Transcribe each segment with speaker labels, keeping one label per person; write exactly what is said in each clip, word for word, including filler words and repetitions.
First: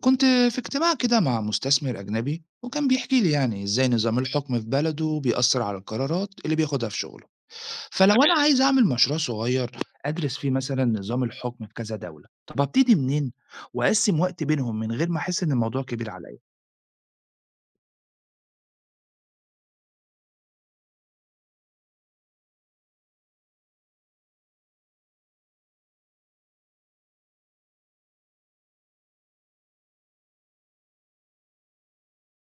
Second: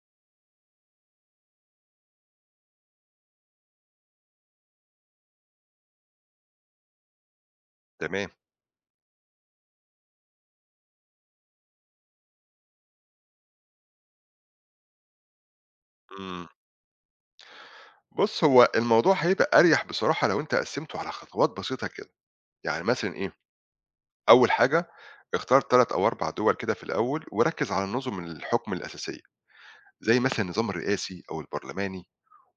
Speaker 1: كنت في اجتماع كده مع مستثمر أجنبي وكان بيحكي لي يعني إزاي نظام الحكم في بلده بيأثر على القرارات اللي بياخدها في شغله. فلو أنا
Speaker 2: تمام.
Speaker 1: تمام عايز أعمل مشروع صغير أدرس فيه مثلا نظام الحكم في كذا دولة، طب أبتدي منين وأقسم وقت بينهم من غير ما أحس إن الموضوع كبير عليا؟
Speaker 2: إمم. بُص، هو الموضوع هيبقى أريح بصراحة لو أنت قسّمته على خطوات بسيطة كده. يعني مثلًا إيه، أول حاجة اختار ثلاثة أو أربعة دول كده في الأول وركّز على النُظُم الحكم الأساسية، زي مثلًا النظام الرئاسي أو البرلماني،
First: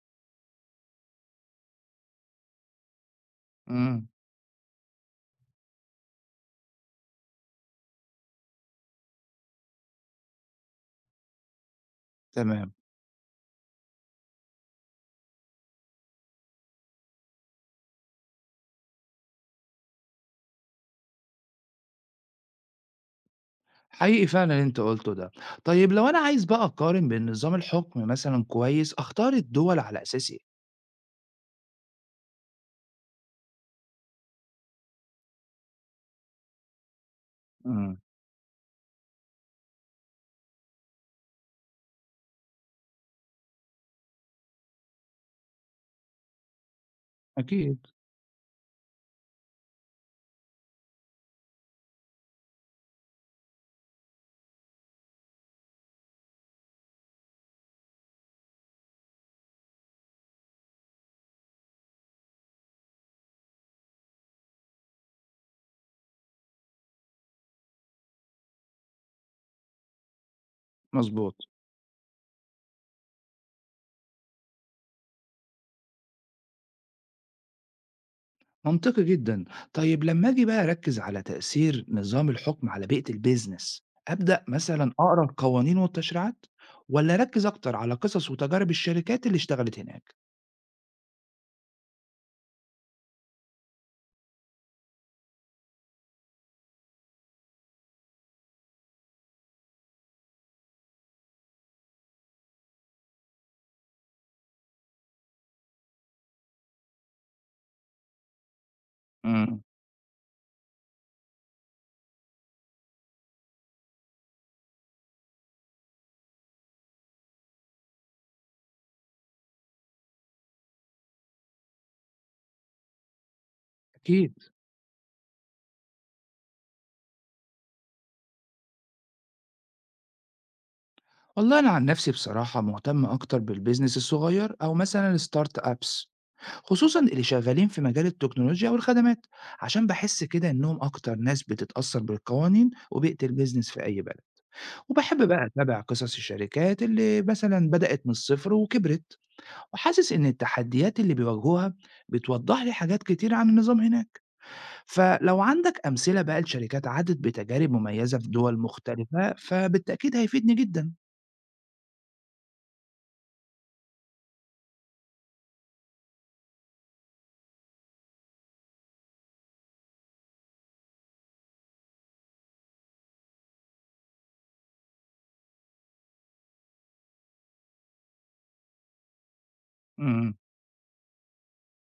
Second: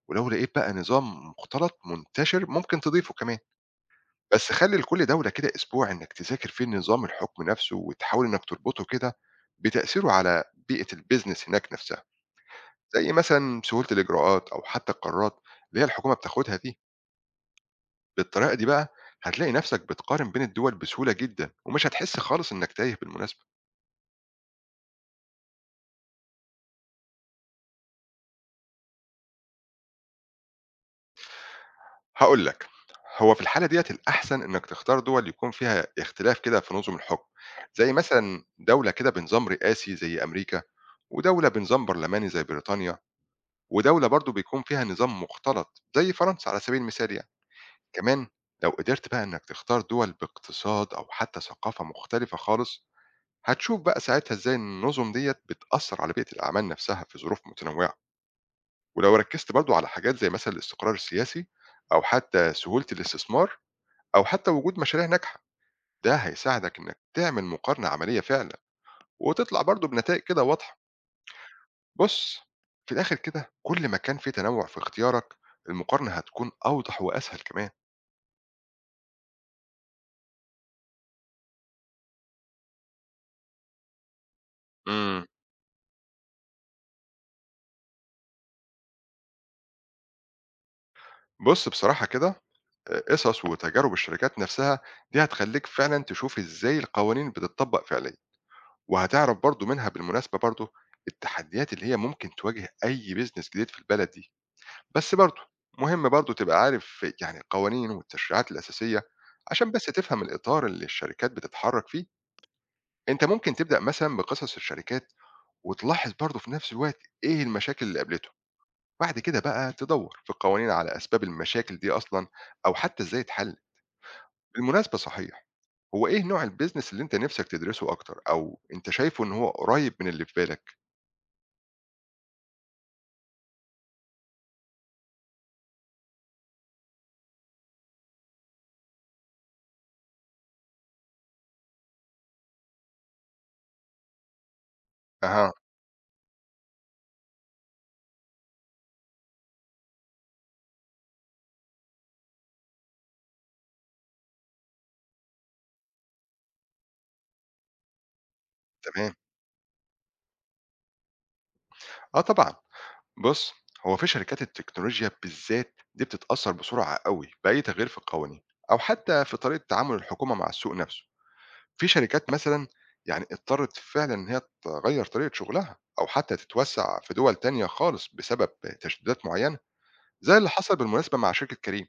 Speaker 2: ولو لقيت بقى نظام مختلط منتشر ممكن تضيفه كمان.
Speaker 1: امم.
Speaker 2: بس خلّي لكل دولة كده أسبوع إنّك تذاكر فيه نظام الحكم نَفْسه وتحاول إنّك تربطه كده بتأثيره على بيئة الbusiness هناك نَفْسها،
Speaker 1: تمام.
Speaker 2: زي مثلًا سهولة الإجراءات أو حتّى القرارات اللي هي الحكومة بتاخدها دي. بالطريقة دي بقى هتلاقي نفسك بتقارن بين الدول بسهولة جدا ومش هتحس خالص إنك تايه. بالمناسبة
Speaker 1: حقيقي فعلا اللي انت قلته ده. طيب لو انا عايز بقى اقارن بين نظام الحكم، مثلا كويس، اختار الدول على اساس ايه؟
Speaker 2: هقول لك، هو في الحالة ديت الأحسن إنك تختار دول يكون فيها اختلاف كده في نظم الحكم، زي
Speaker 1: امم.
Speaker 2: مثلا دولة كده بنظام رئاسي زي أمريكا، ودولة بنظام برلماني زي بريطانيا، ودولة برضو بيكون فيها نظام مختلط زي فرنسا على سبيل المثال يعني.
Speaker 1: اكيد.
Speaker 2: كمان لو قدرت بقى إنك تختار دول باقتصاد أو حتى ثقافة مختلفة خالص، هتشوف بقى ساعتها ازاي النظم ديت بتأثر على بيئة الأعمال نفسها في ظروف متنوعة. ولو ركزت برضو على حاجات زي مثلا الاستقرار السياسي، أو حتى سهولة الاستثمار، أو حتى وجود مشاريع ناجحة، ده هيساعدك إنك تعمل مقارنة عملية فعلا وتطلع برضو بنتائج كده واضحة.
Speaker 1: مظبوط.
Speaker 2: بص، في الآخر كده كل ما كان في تنوع في اختيارك، المقارنة هتكون أوضح وأسهل كمان.
Speaker 1: منطقي جدا. طيب لما اجي بقى اركز على تأثير نظام الحكم على بيئة البيزنس، أبدأ مثلا أقرأ
Speaker 2: مم.
Speaker 1: القوانين والتشريعات، ولا أركز أكتر على قصص وتجارب الشركات اللي اشتغلت هناك؟
Speaker 2: بص بصراحة كده، قصص وتجارب الشركات نفسها دي هتخليك فعلا تشوف ازاي القوانين بتطبق فعليا، وهتعرف برضه منها بالمناسبة برضه التحديات اللي هي ممكن تواجه أي بيزنس جديد في البلد دي، بس برضه مهم برضه تبقى عارف يعني القوانين والتشريعات الأساسية
Speaker 1: امم.
Speaker 2: عشان بس تفهم الإطار اللي الشركات بتتحرك فيه، أنت ممكن تبدأ مثلا بقصص الشركات وتلاحظ برضه في نفس الوقت إيه المشاكل اللي قابلته، بعد كده بقى تدور في القوانين على أسباب المشاكل دي أصلا أو حتى إزاي تحل.
Speaker 1: أكيد.
Speaker 2: بالمناسبة صحيح، هو إيه نوع البيزنس اللي أنت نفسك تدرسه أكتر أو أنت شايفه إن هو قريب من اللي في بالك؟
Speaker 1: والله أنا عن نفسي بصراحة مهتم أكتر بالبيزنس الصغير أو مثلا الستارت أبس، خصوصا اللي شغالين في مجال التكنولوجيا والخدمات، عشان بحس كده إنهم أكتر ناس بتتأثر بالقوانين وبيئة البيزنس في أي بلد. وباحب بقى
Speaker 2: أها.
Speaker 1: أتابع قصص الشركات اللي مثلًا بدأت من الصفر وكبرت، وحاسس إن التحديات اللي بيواجهوها بتوضح لي حاجات كتير عن النظام هناك، فلو عندك أمثلة بقى لشركات عدت بتجارب مميزة في دول
Speaker 2: تمام.
Speaker 1: مختلفة فبالتأكيد هيفيدني جدًا.
Speaker 2: آه طبعًا. بُص، هو في شركات التكنولوجيا بالذات دي بتتأثّر بسرعة أوي بأي تغيير في القوانين أو حتى في طريقة تعامل الحكومة مع السوق نَفْسه. في شركات مثلًا يعني اضطرِّت فعلًا إن هي تغيّر طريقة شُغلها أو حتى تتوسّع في دُوَل تانية خالص بسبب تشديدات معيّنة،
Speaker 1: إمم.
Speaker 2: زي اللي حصل بالمناسبة مع شركة كريم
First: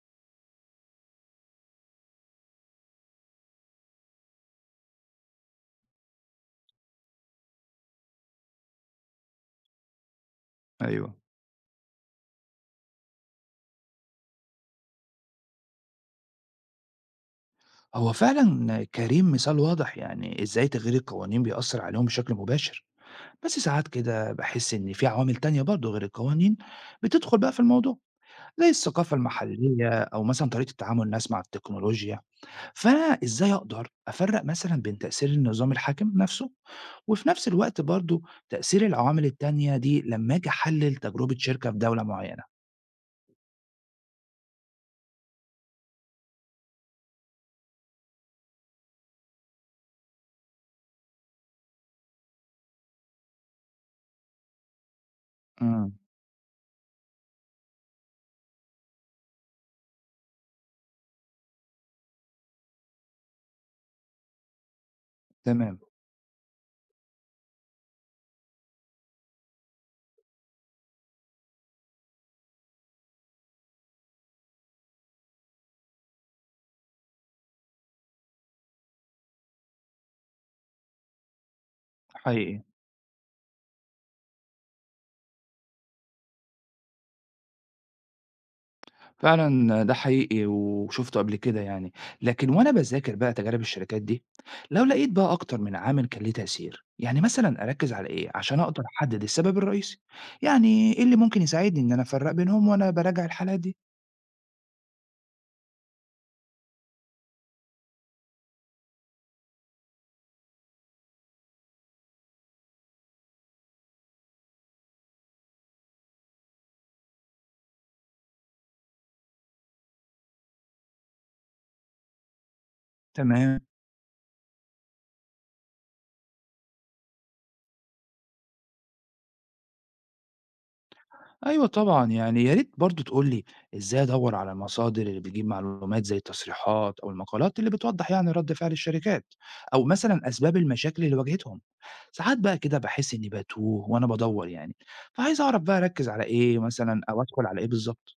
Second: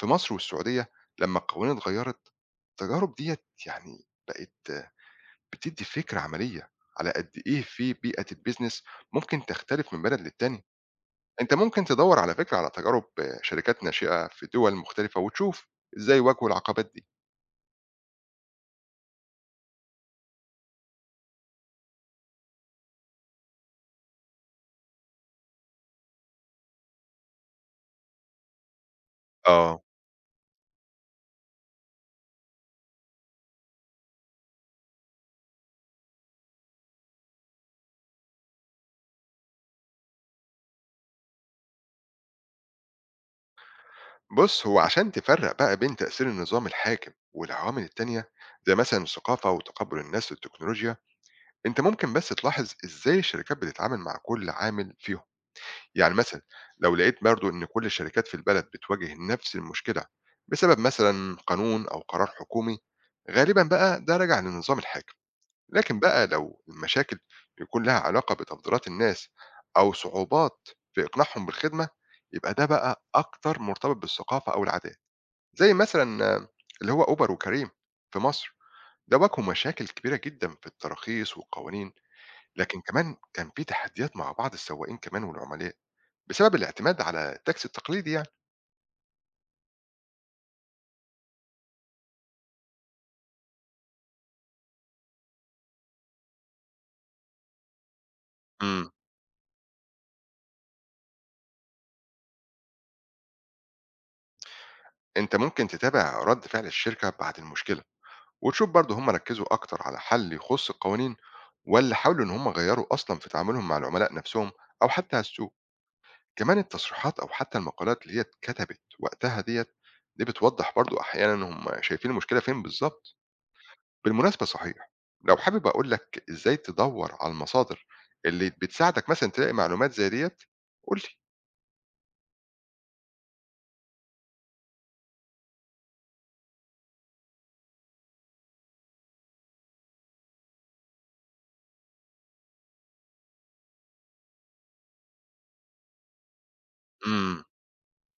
Speaker 2: في مصر والسعودية لمّا القوانين اتغيّرت. التجارب ديّة يعني بقت بتدّي فكرة عملية على قد إيه في بيئة الbusiness ممكن تختلف من بلد للتانية.
Speaker 1: أيوه.
Speaker 2: أنت ممكن تدوّر على فكرة على تجارب شركات ناشئة في دول مختلفة وتشوف إزاي واجهوا العقبات دي.
Speaker 1: هو فعلًا كريم مثال واضح يعني إزاي تغيير القوانين بيأثر عليهم بشكل مباشر، بس ساعات كده باحس إن في عوامل تانية برضه غير القوانين بتدخل بقى في الموضوع، زي الثقافة
Speaker 2: آه.
Speaker 1: المحلية أو مثلًا طريقة تعامل الناس مع التكنولوجيا. فأنا إزاي أقدر أفرّق مثلًا بين تأثير النظام الحاكم نفسه، وفي نفس الوقت برضه تأثير العوامل التانية دي، لمّا آجي أحلّل تجربة شركة في دولة معينة؟
Speaker 2: بُص، هو عشان تفرّق بقى بين تأثير النظام الحاكم والعوامل التانية، زي مثلًا الثقافة وتقبُّل الناس للتكنولوجيا، أنت ممكن بس تلاحظ إزاي الشركات بتتعامل مع كل عامل فيهم.
Speaker 1: إمم.
Speaker 2: يعني مثلًا لو لقيت برضه إن كل الشركات في البلد بتواجه نفس المشكلة بسبب مثلًا قانون أو قرار حكومي، غالبًا بقى ده راجع للنظام الحاكم.
Speaker 1: تمام.
Speaker 2: لكن بقى لو المشاكل يكون لها علاقة بتفضيلات الناس أو صعوبات في إقناعهم بالخدمة، يبقى ده بقى أكتر مرتبط بالثقافة أو العادات، زي مثلا آه، اللي هو أوبر وكريم في مصر، ده واجهوا مشاكل كبيرة جدا في التراخيص والقوانين،
Speaker 1: حقيقي.
Speaker 2: لكن كمان كان في تحديات مع بعض السواقين كمان والعملاء بسبب الاعتماد على التاكسي التقليدي يعني.
Speaker 1: فعلًا ده حقيقي وشُفته قبل كده يعني، لكن وأنا باذاكر بقى تجارب الشركات دي، لو لقيت بقى أكتر من عامل كان ليه تأثير، يعني مثلًا أركّز على إيه عشان أقدر
Speaker 2: مم.
Speaker 1: أحدد السبب الرئيسي؟ يعني إيه اللي ممكن يساعدني إن أنا أفرّق بينهم وأنا باراجع الحالات دي؟
Speaker 2: انت ممكن تتابع رد فعل الشركة بعد المشكلة، وتشوف برضه هم ركزوا أكتر على حل يخص القوانين ولا حاولوا إن هم غيروا أصلا في تعاملهم مع العملاء نفسهم أو حتى على السوق. كمان التصريحات أو حتى المقالات اللي هي اتكتبت وقتها ديت، دي بتوضح برضه أحيانا إن هم شايفين المشكلة فين بالظبط.
Speaker 1: تمام.
Speaker 2: بالمناسبة صحيح، لو حابب أقول لك إزاي تدور على المصادر اللي بتساعدك مثلا تلاقي معلومات زي ديت، قول لي.
Speaker 1: أيوه طبعًا، يعني يا ريت برضه تقول لي إزاي أدوّر على المصادر اللي بتجيب معلومات زي التصريحات أو المقالات اللي بتوضّح يعني رد فعل الشركات، أو مثلًا أسباب المشاكل اللي واجهتهم. ساعات بقى كده باحس إني باتوه وأنا بادوّر يعني، فعايز أعرف بقى أركّز على إيه مثلًا أو
Speaker 2: امم،
Speaker 1: أدخل على إيه بالضبط؟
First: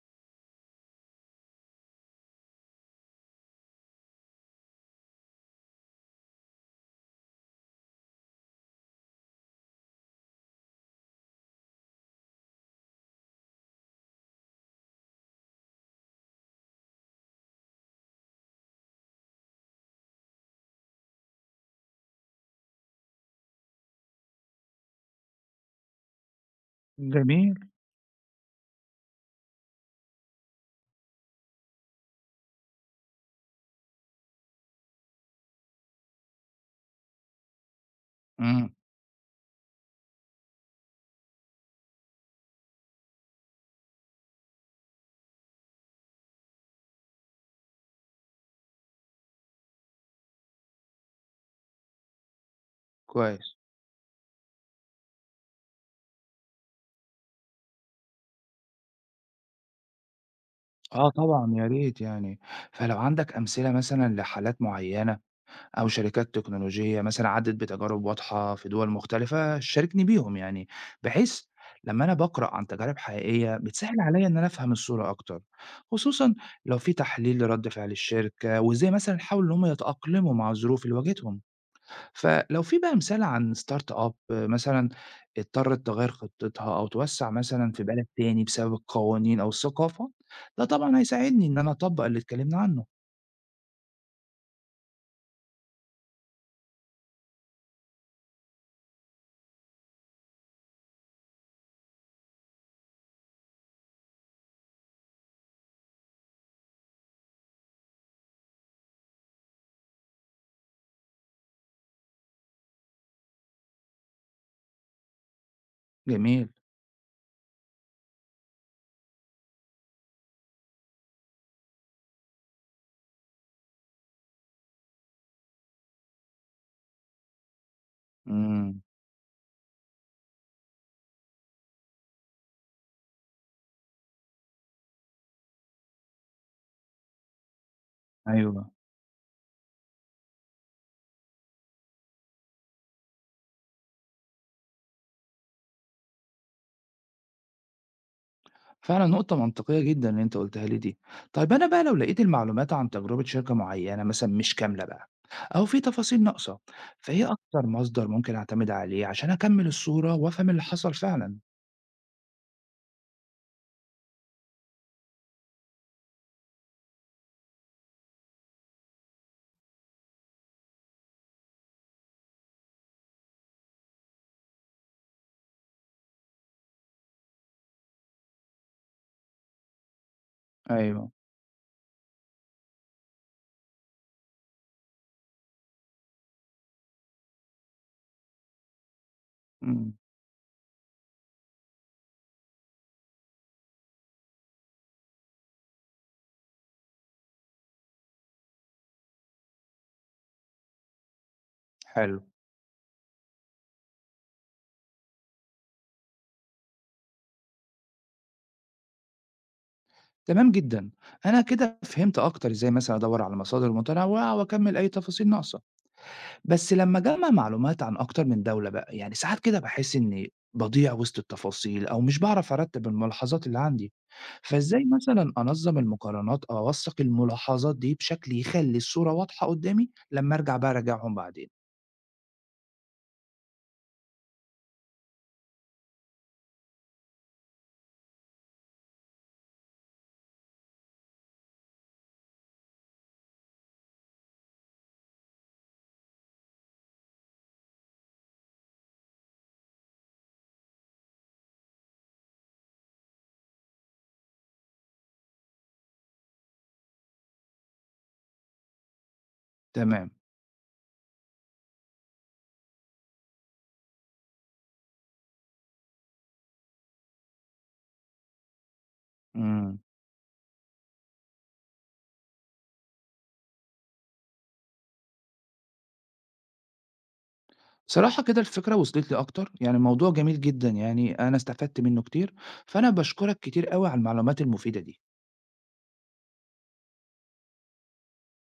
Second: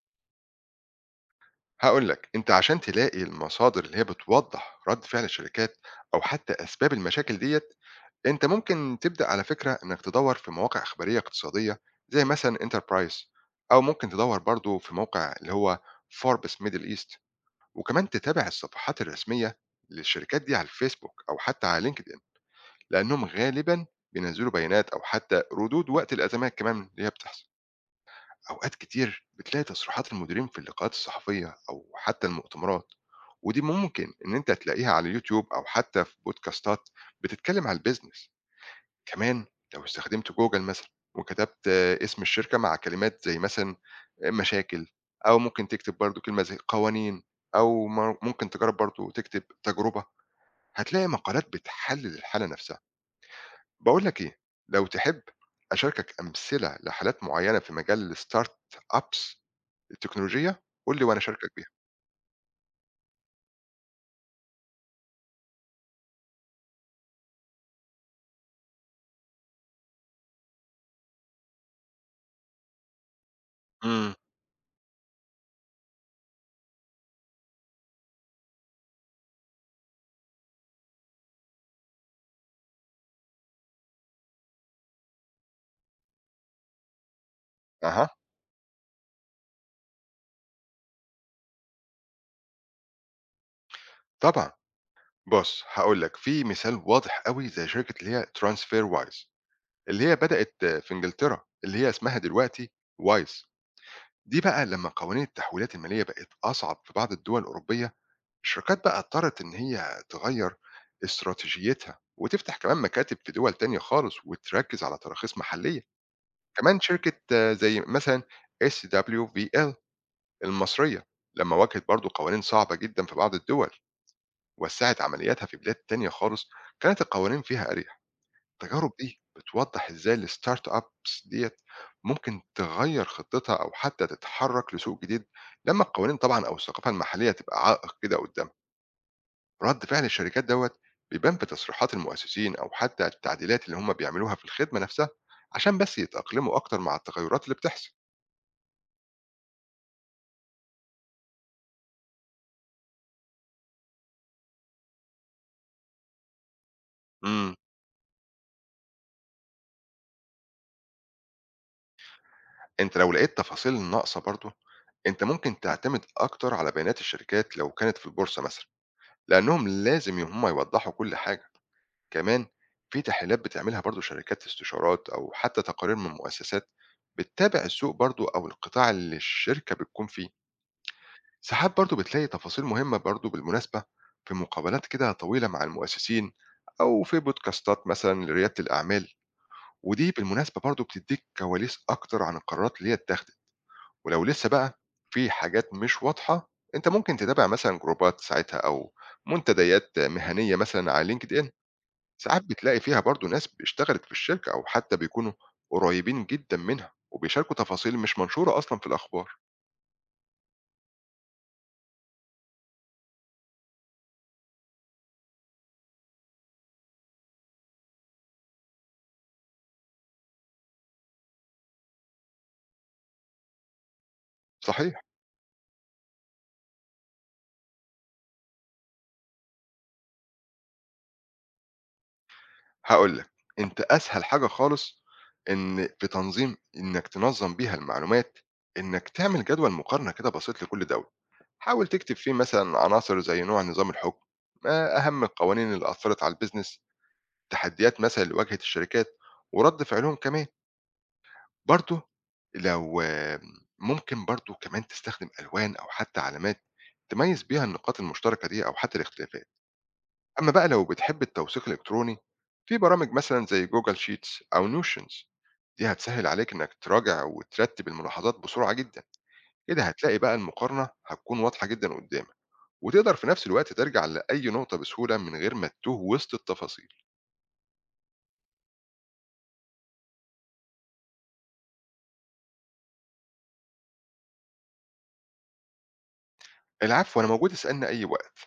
Speaker 2: هقول لك انت عشان تلاقي المصادر اللي هي بتوضح رد فعل الشركات او حتى اسباب المشاكل ديت، أنت ممكن تبدأ على فكرة إنك تدوّر في مواقع إخبارية اقتصادية زي مثلًا Enterprise، أو ممكن تدوّر برضه في موقع اللي هو Forbes Middle East، وكمان تتابع الصفحات الرسمية للشركات دي على الفيسبوك أو حتى على LinkedIn، لأنهم غالبًا بينزّلوا بيانات أو حتى ردود وقت الأزمات كمان اللي هي بتحصل.
Speaker 1: جميل.
Speaker 2: أوقات كتير بتلاقي تصريحات المديرين في اللقاءات الصحفية أو حتى المؤتمرات، ودي ممكن إن أنت تلاقيها على اليوتيوب أو حتى في بودكاستات بتتكلم على الbusiness.
Speaker 1: إمم.
Speaker 2: كمان لو استخدمت جوجل مثلًا وكتبت آه، اسم الشركة مع كلمات زي مثلًا مشاكل، أو ممكن تكتب برضه كلمة زي قوانين، أو م ممكن تجرب برضه تكتب تجربة، هتلاقي مقالات بتحلل الحالة نفسها.
Speaker 1: كويس.
Speaker 2: باقول لك إيه، لو تحب أشاركك أمثلة لحالات معينة في مجال الstart ups التكنولوجية، قُل لي
Speaker 1: آه
Speaker 2: وأنا أشاركك
Speaker 1: طبعًا
Speaker 2: بيها.
Speaker 1: يا ريت يعني، فلو عندك أمثلة مثلًا لحالات معيّنة أو شركات تكنولوجية مثلًا عدِّت بتجارب واضحة في دول مختلفة شاركني بيهم يعني، بحيث لمّا أنا باقرأ عن تجارب حقيقية بتسهِّل
Speaker 2: إمم.
Speaker 1: عليَّ إن أنا أفهم الصورة أكتر، خصوصًا لو في تحليل لرد فعل الشركة وإزاي مثلًا حاولوا إن هم يتأقلموا مع الظروف اللي واجهتهم. فلو في بقى مثال عن startup مثلًا اضطرت تغيّر خطتها أو توسّع مثلًا في بلد
Speaker 2: أها،
Speaker 1: تاني بسبب القوانين أو الثقافة، ده طبعًا هيساعدني إن أنا أطبّق اللي اتكلمنا عنه.
Speaker 2: طبعًا. بُص هاقول لك في مثال واضح أوي زي شركة اللي هي TransferWise، اللي هي بدأت في إنجلترا، اللي هي اسمها دلوقتي wise. دي بقى لمّا قوانين التحويلات المالية بقت أصعب في بعض الدول الأوروبية، الشركات بقى اضطرت إن هي تغيّر استراتيجيتها، وتفتح كمان مكاتب في دول تانية خالص، وتركّز على تراخيص محلية.
Speaker 1: جميل.
Speaker 2: كمان شركة آه، زي مثلًا S W V L المصرية، لمّا واجهت برضه قوانين صعبة جدًا في بعض الدول، وسّعت عملياتها في بلاد تانية خالص، كانت القوانين فيها أريح.
Speaker 1: إمم.
Speaker 2: التجارب دي بتوضح ازاي الستارت ابس ديت ممكن تغير خطتها او حتى تتحرك لسوق جديد لما القوانين طبعا او الثقافه المحليه تبقى عائق كده قدام.
Speaker 1: أيوه.
Speaker 2: رد فعل الشركات دوت بيبان في تصريحات المؤسسين او حتى التعديلات اللي هم بيعملوها في الخدمه نفسها عشان بس يتاقلموا اكتر مع التغيرات اللي بتحصل.
Speaker 1: فعلا نقطة منطقية جدا اللي انت قلتها لي دي. طيب انا بقى لو لقيت المعلومات عن تجربة شركة معينة مثلا مش كاملة بقى، او في تفاصيل ناقصة، فايه
Speaker 2: امم،
Speaker 1: اكتر مصدر ممكن اعتمد عليه عشان اكمل الصورة وافهم اللي حصل فعلا؟
Speaker 2: انت لو لقيت تفاصيل ناقصه برضه، انت ممكن تعتمد اكتر على بيانات الشركات لو كانت في البورصه مثلا، لانهم لازم هم يوضحوا كل حاجه. كمان في تحليلات بتعملها برضو شركات استشارات أو حتى تقارير من مؤسسات بتتابع السوق برضو أو القطاع اللي الشركة بتكون فيه.
Speaker 1: ايوه.
Speaker 2: ساعات برضو بتلاقي تفاصيل مهمة برضو بالمناسبة في مقابلات كده طويلة مع المؤسسين أو في بودكاستات مثلا لريادة الأعمال،
Speaker 1: امم.
Speaker 2: ودي بالمناسبة برضو بتديك كواليس أكتر عن القرارات اللي هي اتاخدت. ولو لسه بقى في حاجات مش واضحة، أنت ممكن تتابع مثلا جروبات ساعتها أو منتديات مهنية مثلا على لينكد إن،
Speaker 1: حلو.
Speaker 2: ساعات بتلاقي فيها برضه ناس اشتغلت في الشركة أو حتى بيكونوا قريبين جدا منها وبيشاركوا تفاصيل مش منشورة أصلا في الأخبار.
Speaker 1: تمام جدا، انا كده فهمت اكتر ازاي مثلا ادور على مصادر متنوعة واكمل اي تفاصيل ناقصة. بس لمّا أجمّع معلومات عن أكتر من دولة بقى، يعني ساعات كده باحس إني باضيع وسط التفاصيل أو مش باعرف أرتّب الملاحظات اللي عندي، فإزاي
Speaker 2: صحيح،
Speaker 1: مثلًا أنظّم المقارنات أو أوثّق الملاحظات دي بشكل يخلّي الصورة واضحة قدّامي لمّا أرجع بقى أراجعهم بعدين؟
Speaker 2: هقول لك، أنت أسهل حاجة خالص إن في تنظيم إنك تنظم بيها المعلومات، إنك تعمل جدول مقارنة كده بسيط لكل دولة، حاول تكتب فيه مثلا عناصر زي نوع نظام الحكم، ما أهم القوانين اللي أثرت على البيزنس، تحديات مثلا اللي واجهت الشركات، ورد فعلهم كمان. برضه لو آمم، ممكن برضه كمان تستخدم ألوان أو حتى علامات تميّز بيها النقاط المشتركة دي أو حتى الاختلافات.
Speaker 1: تمام.
Speaker 2: أمّا بقى لو بتحب التوثيق الإلكتروني، في برامج مثلًا زي Google sheets أو notions، دي هتسهّل عليك إنّك تراجع وترتّب الملاحظات بسرعة جدًا.
Speaker 1: إمم.
Speaker 2: كده هتلاقي بقى المقارنة هتكون واضحة جدًا قدّامك، وتقدر في نفس الوقت ترجع لأي نقطة بسهولة من غير ما تتوه وسط التفاصيل.
Speaker 1: بصراحة كده الفكرة وصلت لي أكتر، يعني الموضوع جميل جدًا، يعني أنا استفدت منّه كتير، فأنا باشكرك كتير أوي على المعلومات المفيدة دي.
Speaker 2: العفو، أنا موجود اسألني أي وقت.